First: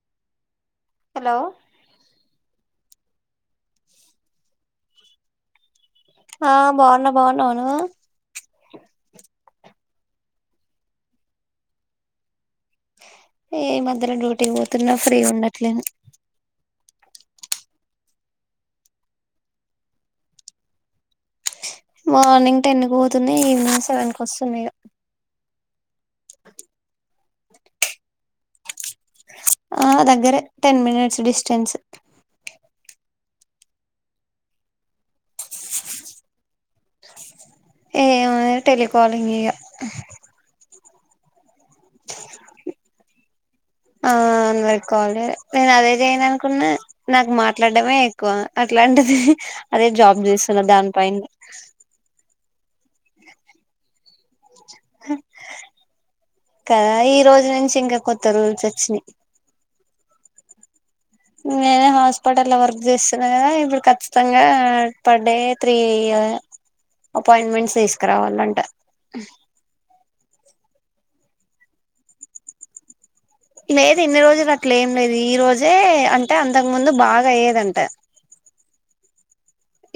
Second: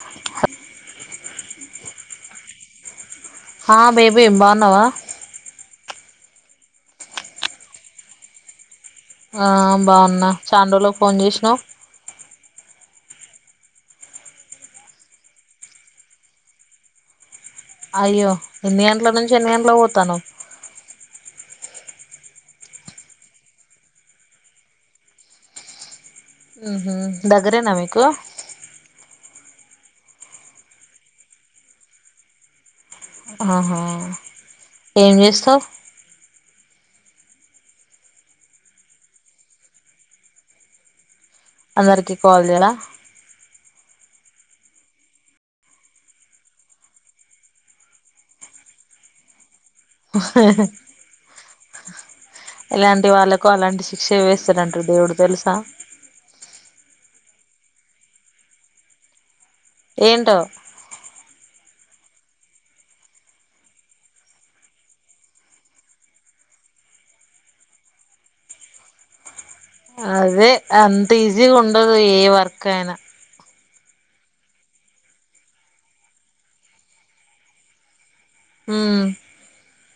హ హలో హా బేబీ బాగున్నావా ఆ బాగున్నా బాగున్నావ నువ్వు ఆ బాగున్నా చానా రోజులకి ఫోన్ చేసినావు ఏ ఈ మధ్యలో డ్యూటీకి పోతున్నా ఫ్రీ ఉండట్లేను అయ్యో ఎన్ని గంటల నుంచి ఎన్ని గంటలో పోతానవు మార్నింగ్ టెన్ కు పోతున్నా ఈవినింగ్ సెవెన్కి వస్తున్నా ఇగ ఉహు దగ్గరేనా మీకు ఆ దగ్గరే టెన్ మినిట్స్ డిస్టెన్స్ ఆహా ఏం చేస్తావ్ ఏం టెలికాలింగ్ ఇగ అందరికి కాల్ చేయడ ఆ అందరికి కాల్ చేయాలి నేను అదే చెయను అనుకున్నా నాకు మాట్లాడడమే ఎక్కువ అట్లాంటిది అదే జాబ్ చేస్తున్న దాని పైన ఇలాంటి వాళ్ళకు అలాంటి శిక్ష వేస కద ఈ రోజు నుంచి ఇంకా కొత్త రూల్స్ వచ్చినాయి ఏంటో నేనే హాస్పిటల్ వర్క్ చేస్తున్నా కదా ఇప్పుడు కచ్చితంగా per day three year appointments తీసుకురావాలంట అదే అంత ఈజీగా ఉండదు ఏ వర్క్ అయినా లేదు ఇన్ని రోజులు అట్ల ఏం లేదు ఈ రోజే అంటే అంతకు ముందు బాగా అయ్యేదంట హామ్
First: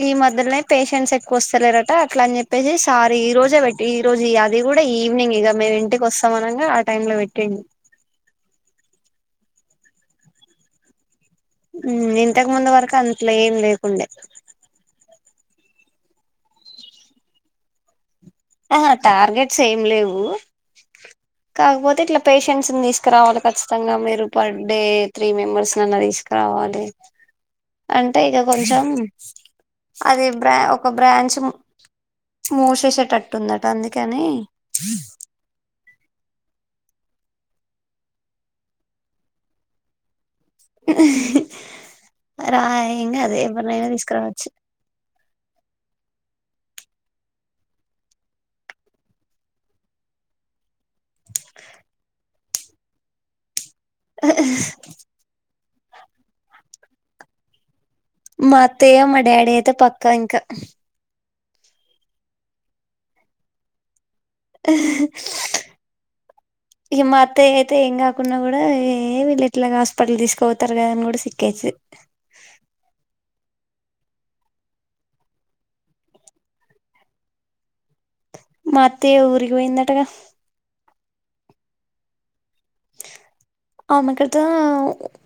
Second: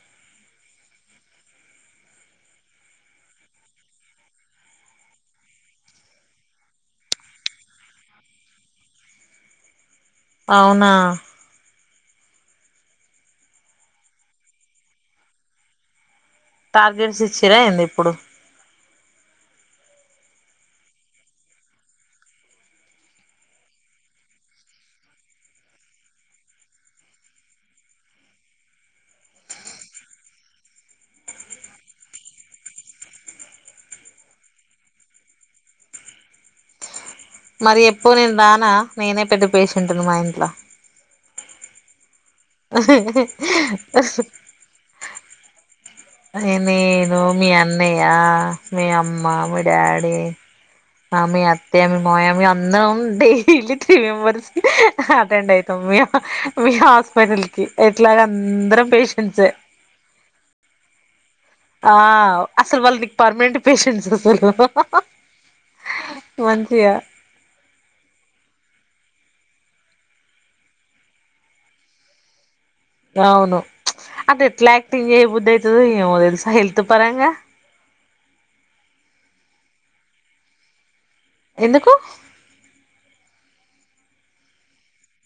ఈ మధ్యలోనే పేషెన్స్ ఎక్కువ వస్తలేరట అట్లా అని చెప్పేసి సార్ ఈ రోజే పెట్టి ఈ రోజు అది కూడా ఈవినింగ్ ఇక మేము ఇంటికి వస్తాం అనంగా ఆ టైం లో పెట్టండు అవునా ఉమ్ ఇంతకు ముందు వరకు అంతేం లేకుండే టార్గెట్స్ ఇచ్చిరా ఏంది ఇప్పుడు ఆహా టార్గెట్స్ ఏం లేవు కాకపోతే ఇట్లా పేషెంట్స్ ని తీసుకురావాలి ఖచ్చితంగా మీరు పర్ డే త్రీ మెంబర్స్నీ అన్న తీసుకురావాలి అంటే ఇక కొంచెం అదే బ్రా ఒక బ్రాంచ్ మూసిసేటట్టు అందుకని మరి ఎప్పుడూ నేను రానా నేనే పెద్ద పేషెంట్ని మా ఇంట్లో రా ఏం కాదు ఎవరినియైన తీసుకురావచ్చు నేను మీ అన్నయ్య మీ అమ్మ మీ డాడీ మీ అత్తయ్య మీ మామయ్య మేము అందరం డైలీ త్రీ మెంబెర్స్ అటెండ్ అయితాం మీ మీ హాస్పిటల్ కి ఎట్లాగ మా అందరం అత్తయ్య మా పేషెంట్సే డాడీ అయితే పక్కా ఇంకా ఆ అసలు వాళ్ళ నీకు పర్మనెంట్ పేషెట్స్ అసలు మంచిగ అతే అయితే ఏం కాకుండా కూడా ఏ విళ్ళు ఎట్లాగా హాస్పిటల్ తీసుకవుతారు కదా అని కూడా సిక్కేది అవును అది ఎట్ల యాక్టింగ్ చేయ్య బుద్ధి అవుతుంది ఏమో తెలుసా హెల్త్ పరంగా మా అత్తయా ఊరికిపోయిందటగా ఎందుకు [unintelligible]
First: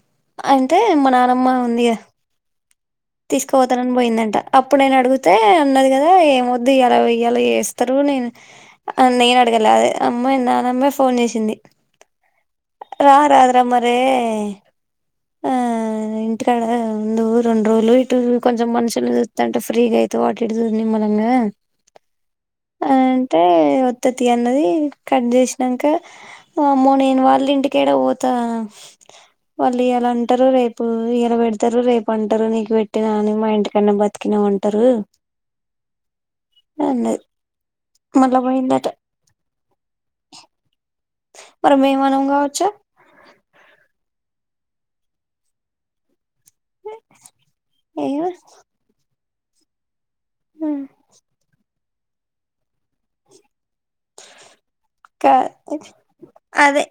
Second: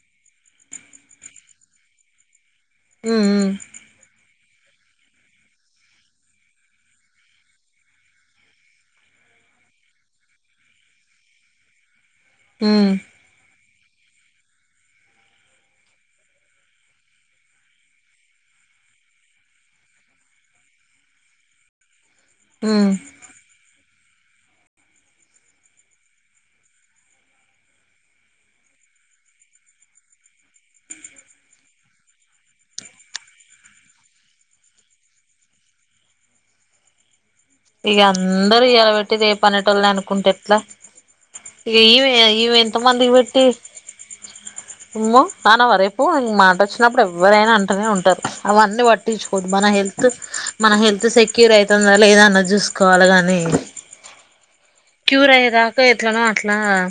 అంటే మా నానమ్మ ఉంది ఉ తీసుకుపోతానని పోయిందంట అప్పుడు నేను అడిగితే అన్నది కద ఏమ వద్దు ఇలా ఇలా చేస్తారు నేను [unintelligible] ఏం అడగలే అదే అమ్మ నాన్నమ్మ ఫోన్ చేసింది ఉ రా రాదుర మరి ఇంటికాడ ముందు రెండు రోజులు ఇటు కొంచెం మనుషులు చూస్తంటే ఫ్రీగా అయితే అటు ఇటు చూడు నిమ్మలంగా అ ఉమ్ అంటే వత్త తి అన్నది కట్ చేసినంక వామ్మో నేను వాళ్ళ ఇంటికెడ పోత [unintelligible] అంటారు రేపు ఇయల పెడతారు రేపు [unintelligible] నీకు పెట్టినా అని మా ఇంటికన్నా బతికినవ్ అంటారు [unintelligible] ఇగ మళ్ళా అందరు పోయిందట ఇయల పెట్టి రేపు అనేటోళ్ళని అనుకుంటే ఎట్లా మరి ఇగ మేమనం ఇమే కావచ్చా ఎంత మందికి పెట్టి ఉమ్మె అనావ రేపు మ మాట వచ్చినప్పుడు ఎవరైనా అంటనే ఉంటారు ఏమో అవన్నీ పట్టించుకోద్దు మన హెల్ మన హెల్త్ సెక్యూర్ అయితందద లేదన్న చూసుకోవాలి కానీ క్యూర్ కా అయ్యేదాక ఎట్లనో అట్లా అదే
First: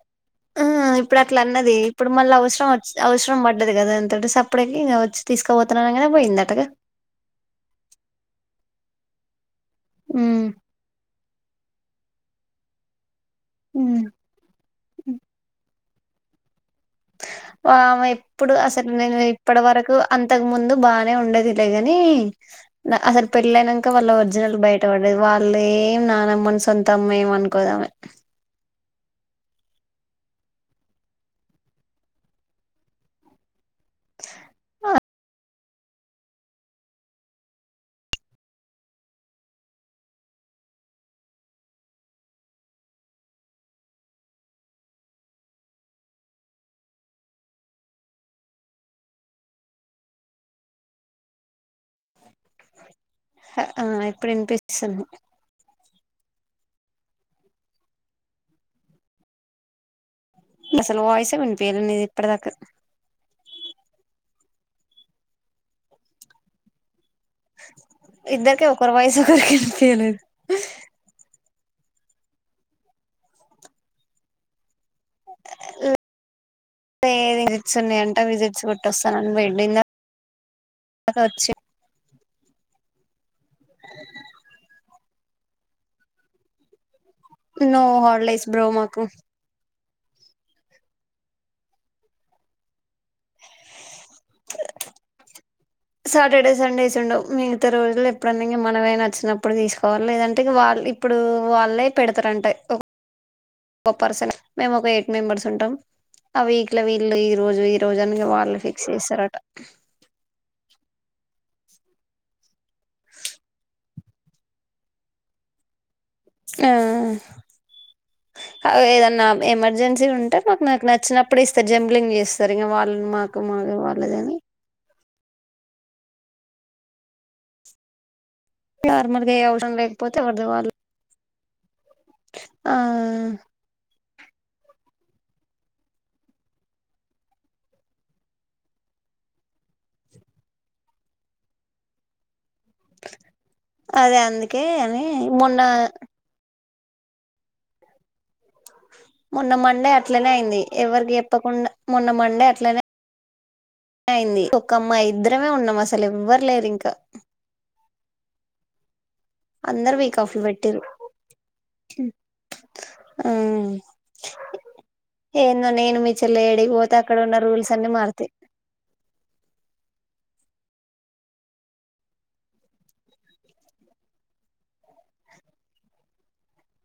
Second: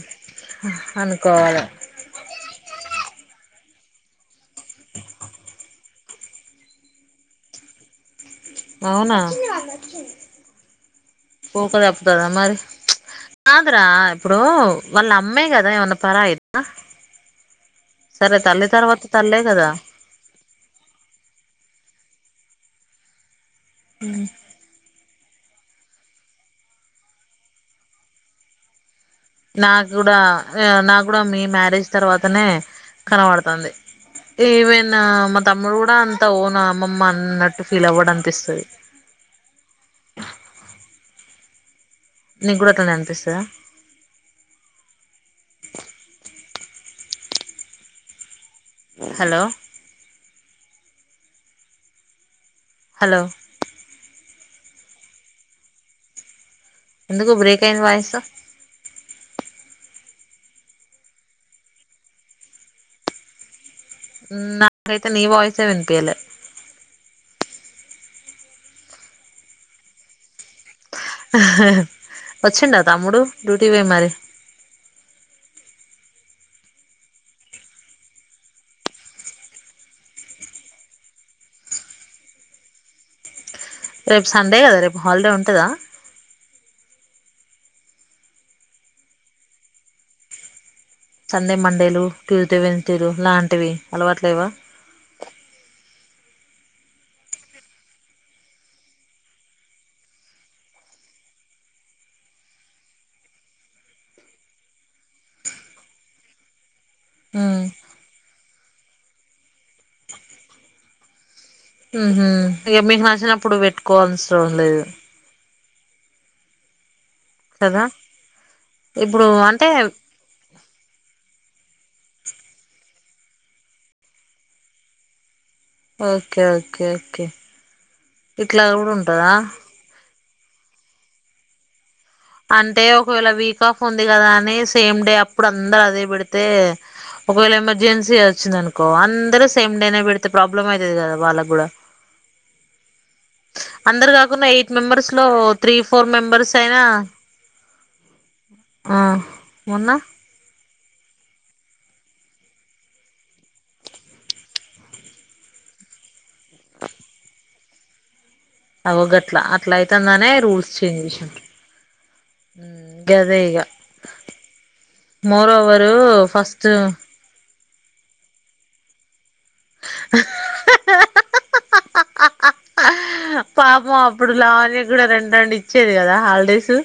ఆ ఇప్పుడు అట్లా అనుకోవాలి అన్నది ఇప్పుడు మళ్ళీ అవసరం అవసరం పడింది కదా అయనతోటి సప్పుడేకా ఇగ తీసుకోపోతున్నానగానే పోయింది అటగ అవునా ఉమ్ పోక తప్పుతాద మరి కాదురా ఉమ్ ఇప్పుడు వాళ్ళ అమ్మే కదా ఏమన్నా పరాయిద ఆమె ఎప్పుడు అసలు నేను ఇప్పటి కదా వరకు అంతకు ముందు బాగానే ఉండేది లేగాని అసలు పెళ్ళయినాక వాళ్ళ ఒరిజినల్ బై బయట్టపడది వాళ్ళు ఏం నానమ్మని సొంత అమ్మ ఏమ అనుకోదాం ఆమె నాకు కూడా నా కూడ మీ మ్యారేజ్ తర్వాతనే కనబడతంది ఈవెన్ మా తమ్ముడు కూడా అంత ఓనా అమ్మమ్మ అన్నట్టు ఫీల్ అవ్వడం అనిపిస్తుంది నీకు కూడ అట్లానే అనిపిస్తంద హలో హలో ఆ ఇప్పుడు ఇనిపిస్తుంది ఎందుకు బ్రేక్ అయింది వాయిస్ అసలు వాయిసే వినీపిలే ఇప్పటిదాక నాకైతే నీ వాయిసే వినిపియ్యలే ఇద్దరికి ఒకరి వాయిస్ ఒకరికి విపియలేదు వచ్చిండ తమ్ముడు డ్యూటీకి పోయి మరి ఏ విజిట్స్ ఉన్నాయంట విజిట్స్ కొట్టొస్తానని పోయిండు [unintelligible] రేపు సండే కదా రేపు హాలిడే ఉంటద నో హాలిడేస్ బ్రో మాకు సండే మండేలు ట్యూస్డే [unintelligible] ఆలాంటివి అలవాట్లేవా సాటర్డే సండేస్ ఉండవు మిగతా రోజులు ఎప్పుడన్న ఇంగ మనమే నచ్చినప్పుడు తీసుకోవాలి లేదంటే ఇగ వాళ్ళు ఇప్పుడు వాళ్ళే పెడతారుంటా ఒక పర్సన్ మేము ఒక ఎయిట్ మెంబర్స్ ఉంటాం ఆ వీక్ ఇట్లా వీళ్ళు ఈ ఉమ్, రోజు ఈ రోజు అని వాళ్ళు ఫిక్స్ చేస్తారట హు హమ్ ఇక మీకు నచ్చినప్పుడు పెట్టుకోను అవసరం లేదు ఆ కదా కాదు ఏదన్నా ఇప్పుడు అంటే ఎమర్జెన్సీ ఉంటే నాకు నాకు నచ్చినప్పుడు ఇస్తారు జంబలింగ్ చేస్తారు ఇంక వాళ్ళని మాకు మాకు వాళ్ళధ్ని ఓకే ఓకే ఓకే ఇట్లా కూడా ఉంటదా పోతే కద [unintelligible] వాళ్ళు ఆ అంటే ఒకవేళ వీక్ ఆఫ్ ఉంది కదా అని సేమ్ డే అప్పుడు అందరు అదే పెడితే ఒకవేళ ఎమర్జెన్సీ వచ్చింది అనుకో అందరు సేమ్ డేనే పెడితే ప్రాబ్లం అయితుది కదా వాళ్ళకి కూడా ఉం అందరు కాకునా ఎయిట్ అని మెంబర్స్ లో మొన్న త్రీ ఫోర్ మెంబెర్స్ అయినా ఆ మొన్న మండే అట్లనే అయింది ఎవరికి చెప్పకుండా మొన్న మండే అట్లనే అయింది ఒక అమ్మాయి ఇద్దరమే ఉన్నాం అసలు ఎవ్వరు లేరు ఇంకా అవు గట్లా అట్ల అందరు వీక్ అయితందానే ఆఫ్ లు రూల్స్ పెట్టిరు చేంజ్ చేసిరు ఉం ఆ గదే ఇగ మోర్ ఓవర్ ఫస్ట్ ఇక్కడ ఉన్న రూల్స్ అన్ని మారుతయి హహహ పాపం అప్పుడు లావాణ్య కి కూడా రెండు రెండు ఇచ్చేది కదా హాలిడేస్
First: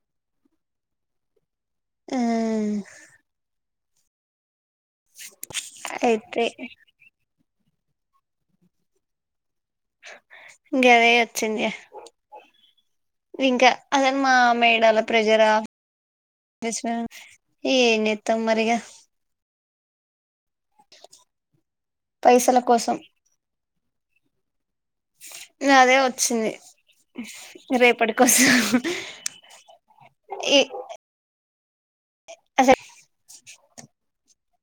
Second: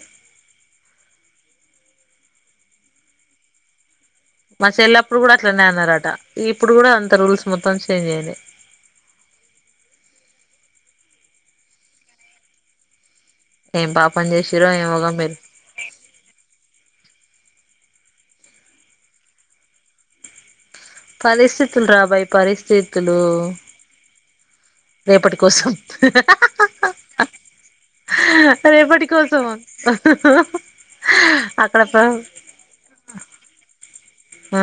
ఆ మా చెల్లప్పుడు కూడా అట్లానే అన్నారట అయితే ఇప్పుడు కూడా అంత రూల్స్ మొత్తం చేంజ్ అయినయి గదే వచ్చింది ఇంకా ఏం అసలు పాపం మా చేసిరో మేడాల ఏమోగా మీరు ప్రేజర ఏం చేస్తాం మరి ఇగ పరిస్థితులు రా బయి పైసల కోసం పరిస్థితులు రేపటి కోసం అదే వచ్చింది రేపటి కోసం రేపటి కోసం ఈ అక్కడ అక్కడ అసలు ఆ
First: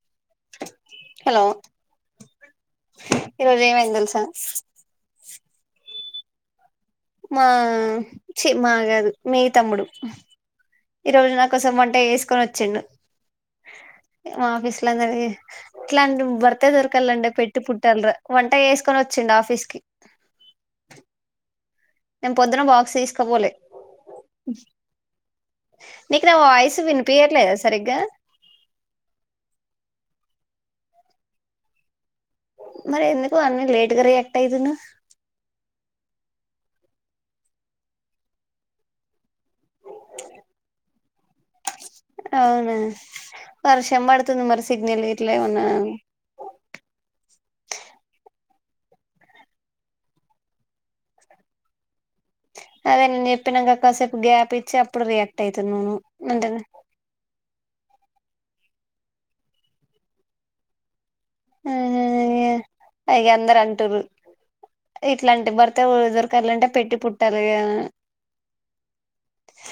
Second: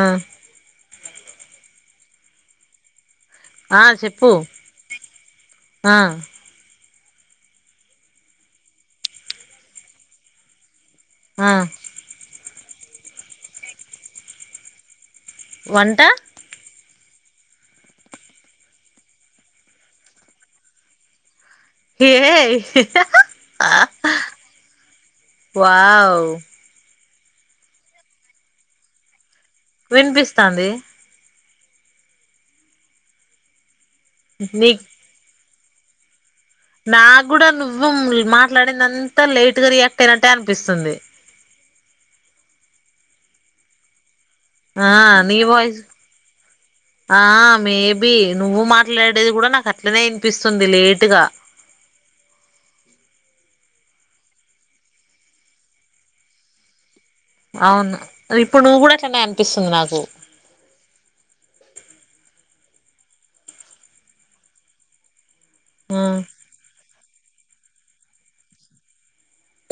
హలో ఈరోజు ఆ ఏమైంది తెలుసా చెప్పు ఆ మా చీ మా కాదు మీ తమ్ముడు ఈ రోజు ఆ నాకోసం వంట చేసుకొని వచ్చిండు మా ఆఫీస్ లో అందరికీ వంట ఇట్లాంటి భర్త దొరకాలంటే పెట్టి పుట్టాలే రా వంట చేసుకొని వచ్చిండు ఆఫీస్ కి నేను పొద్దున బాక్స్ తీసుకపోలే వావు చేయట్లేదా సరిగ్గా వినిపిస్తాంది మరి ఎందుకు అన్నీ లేట్గా రియాక్ట్ నీకు అయితున్నావ్ నాకు కూడా నువ్వు మాట్లాడిందంతా లేట్ గా రియాక్ట్ అయినట్టే అనిపిస్తుంది అవునా వర్షం పడుతుంది మరి ఆ సిగ్నల్ గిట్ల నీ ఏమన్నా వాయిస్ ఉం ఆ మేబి నువ్వు మాట్లాడేది కూడా నాకు అట్లనే వినిపిస్తుంది లేటుగా అదే నేను చెప్పినంక కాసేపు గ్యాప్ ఇచ్చి అప్పుడు రియాక్ట్ అవుతున్నావ్ నువ్వు అవును ఇప్పుడు నువ్వు కూడా అట్లనే అనిపిస్తుంది నాకు ఆ అయ్య ఇగ అందరు అంటుర్రు ఇట్లాంటి భర్త దొరకాలంటే పెట్టి పుట్టాలిగా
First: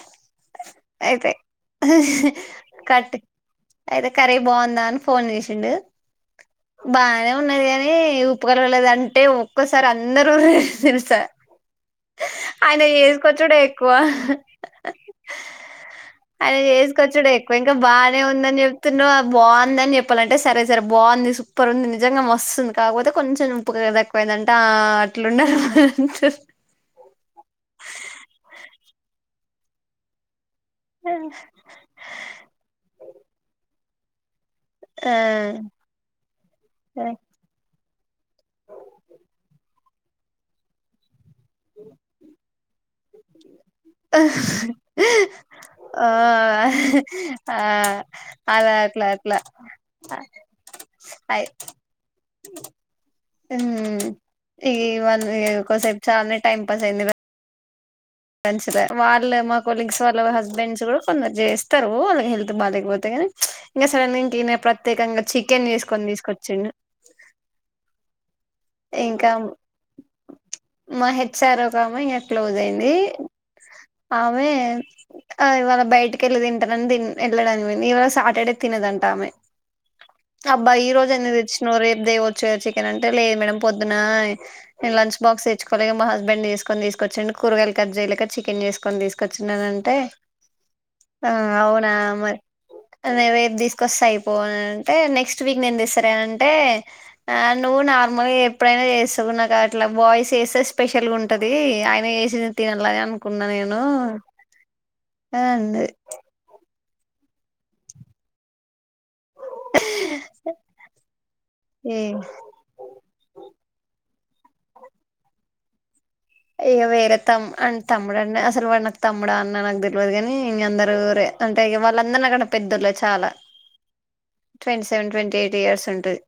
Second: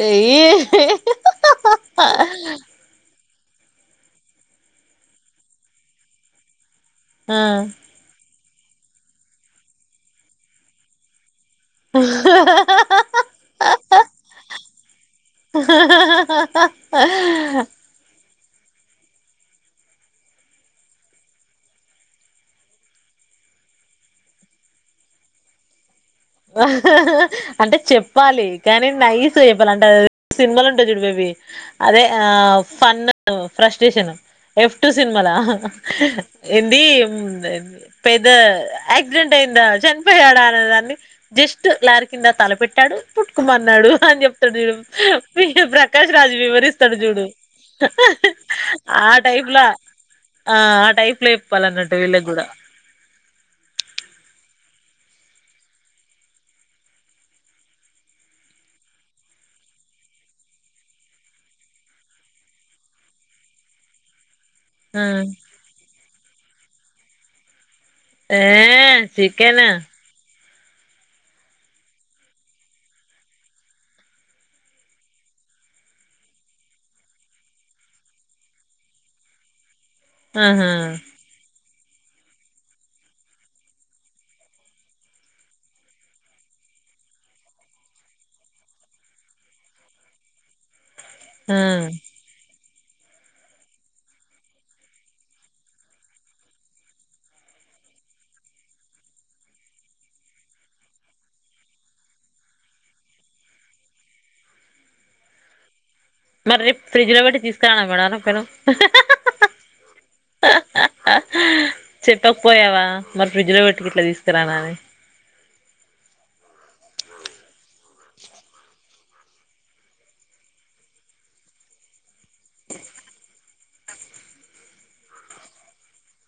ఏయ్యి కట్ అయితే కర్రీ బాగుందా అని ఫోన్ చేసిండు బానే ఆ ఉన్నది కాని ఉప్పు కలవలేదు అంటే ఒక్కోసారి అందరు ఓర్రిరూ తెలుసా ఆయన చేసుకొచ్చుడే ఎక్కువ హహహ ఆయన చేసుకొచ్చుడే ఎక్కువ ఇంక బానే ఉందని చెప్తున్నవ్ బాగుందనీ చెప్పాలంటే సరే సరే బాగుంది సూపర్ ఉంది నిజంగా మస్తుంది కాకపోతే కొంచెం ఉప్పు కొంచెం తక్కువైందంటే ఆ ఆ అట్లుండదు హా హా అంటే చెప్పాలి కానీ నైస్గా చెప్పాలి అంటే ఆదేద సినిమాల చూడు బేబీ అదే ఆ ఫన్న అండ్ ఫ్రస్ట్రేషన్ ఎఫ్ టు ఆ సినిమాలా ఏంది ఆ మ్ పెద్ద యాక్సిడెంట్ అయిందా చనిపోయాడా అనే దాన్ని జస్ట్ లారి కింద తలపెట్టాడు పుట్టుకుమన్నాడు ఆ అని చెప్తాడు చూడు ప్రకాష్ రాజు వివరిస్తాడు చూడు ఆ అలా అట్లా ఆ అట్లా టైప్ లా ఆ ఆటైప్ల అయి చెప్పాలి అన్నట్టు వీళ్ళకి కూడా హమ్ ఇగే వన్ కోసేప్ చాన్నే టైమ్ పాస్ అయింది మంచిదే వాళ్ళే మా కొలీగ్స్ వాళ్ళ హస్బెండ్స్ కూడా కొందరు చేస్తారు వాళ్ళకి హెల్త్ బాగాలేకపోతే గని ఇంగ సడన్ గీనే ఆ ప్రత్యేకంగా చికెన్ చేసుకొని తీసుకొచ్చిండు ఏ ఇంకా చికెన్ మా హెచ్ఆర్ ఒక ఆమె ఇగ క్లోజ్ అయింది ఆమె ఆ ఇవాళ బయటకెళ్ళి తింటానని తిన్ వెళ్ళడానికి పోయింది ఇవాళ సాటర్డే తినదంటా ఆమె ఆహా అబ్బా ఈ రోజు ఎందుకు తెచ్చినవు రేపు దేవచ్చు కద చికెన్ అంటే లేదు మేడం పొద్దున నేను లంచ్ బాక్స్ తెచ్చుకోలే మా హస్బండ్ చేసుకొని తీసుకోచ్చిండు కూరగాయలు కట్ చేయలేక చికెన్ చేసుకొని తీస్ కొచ్చిండు అని అంటే ఆ అవునా మర్ నేను రేపు తీసుకోస్తే అయిపో అని అంటే నెక్స్ట్ వీక్ నేను తేస్తలే అంటే ఆ నువ్వు నార్మల్గ ఎప్ ప్పుడైనా చేస్తవు నాకట్లా బాయ్స్ చేస్తే స్పెషల్గా ఉంటది ఆయన చేసింది తినాలగా కున్నా నేను అని అన్నది మరి రేపు ఫ్రిడ్జ్లో పెట్టి తీసుకురానా మేడం అనకపోయినవ్ ఏ చెప్పకపోయావా మరి ఫ్రిడ్జ్లో పెట్టు గిట్ల తీసుకురానా అని ఇగ వేరే తం అం తముడన్న అసలు వాడు నాక్ తమ్ముడా అన్న నాకు తెల్వదు కాని ఇంగ అందరూ రే అంటే వాళ్ళందరూ నాకన్నా పెద్దొల్లే చాలా twenty seven twenty eight years ఉంటది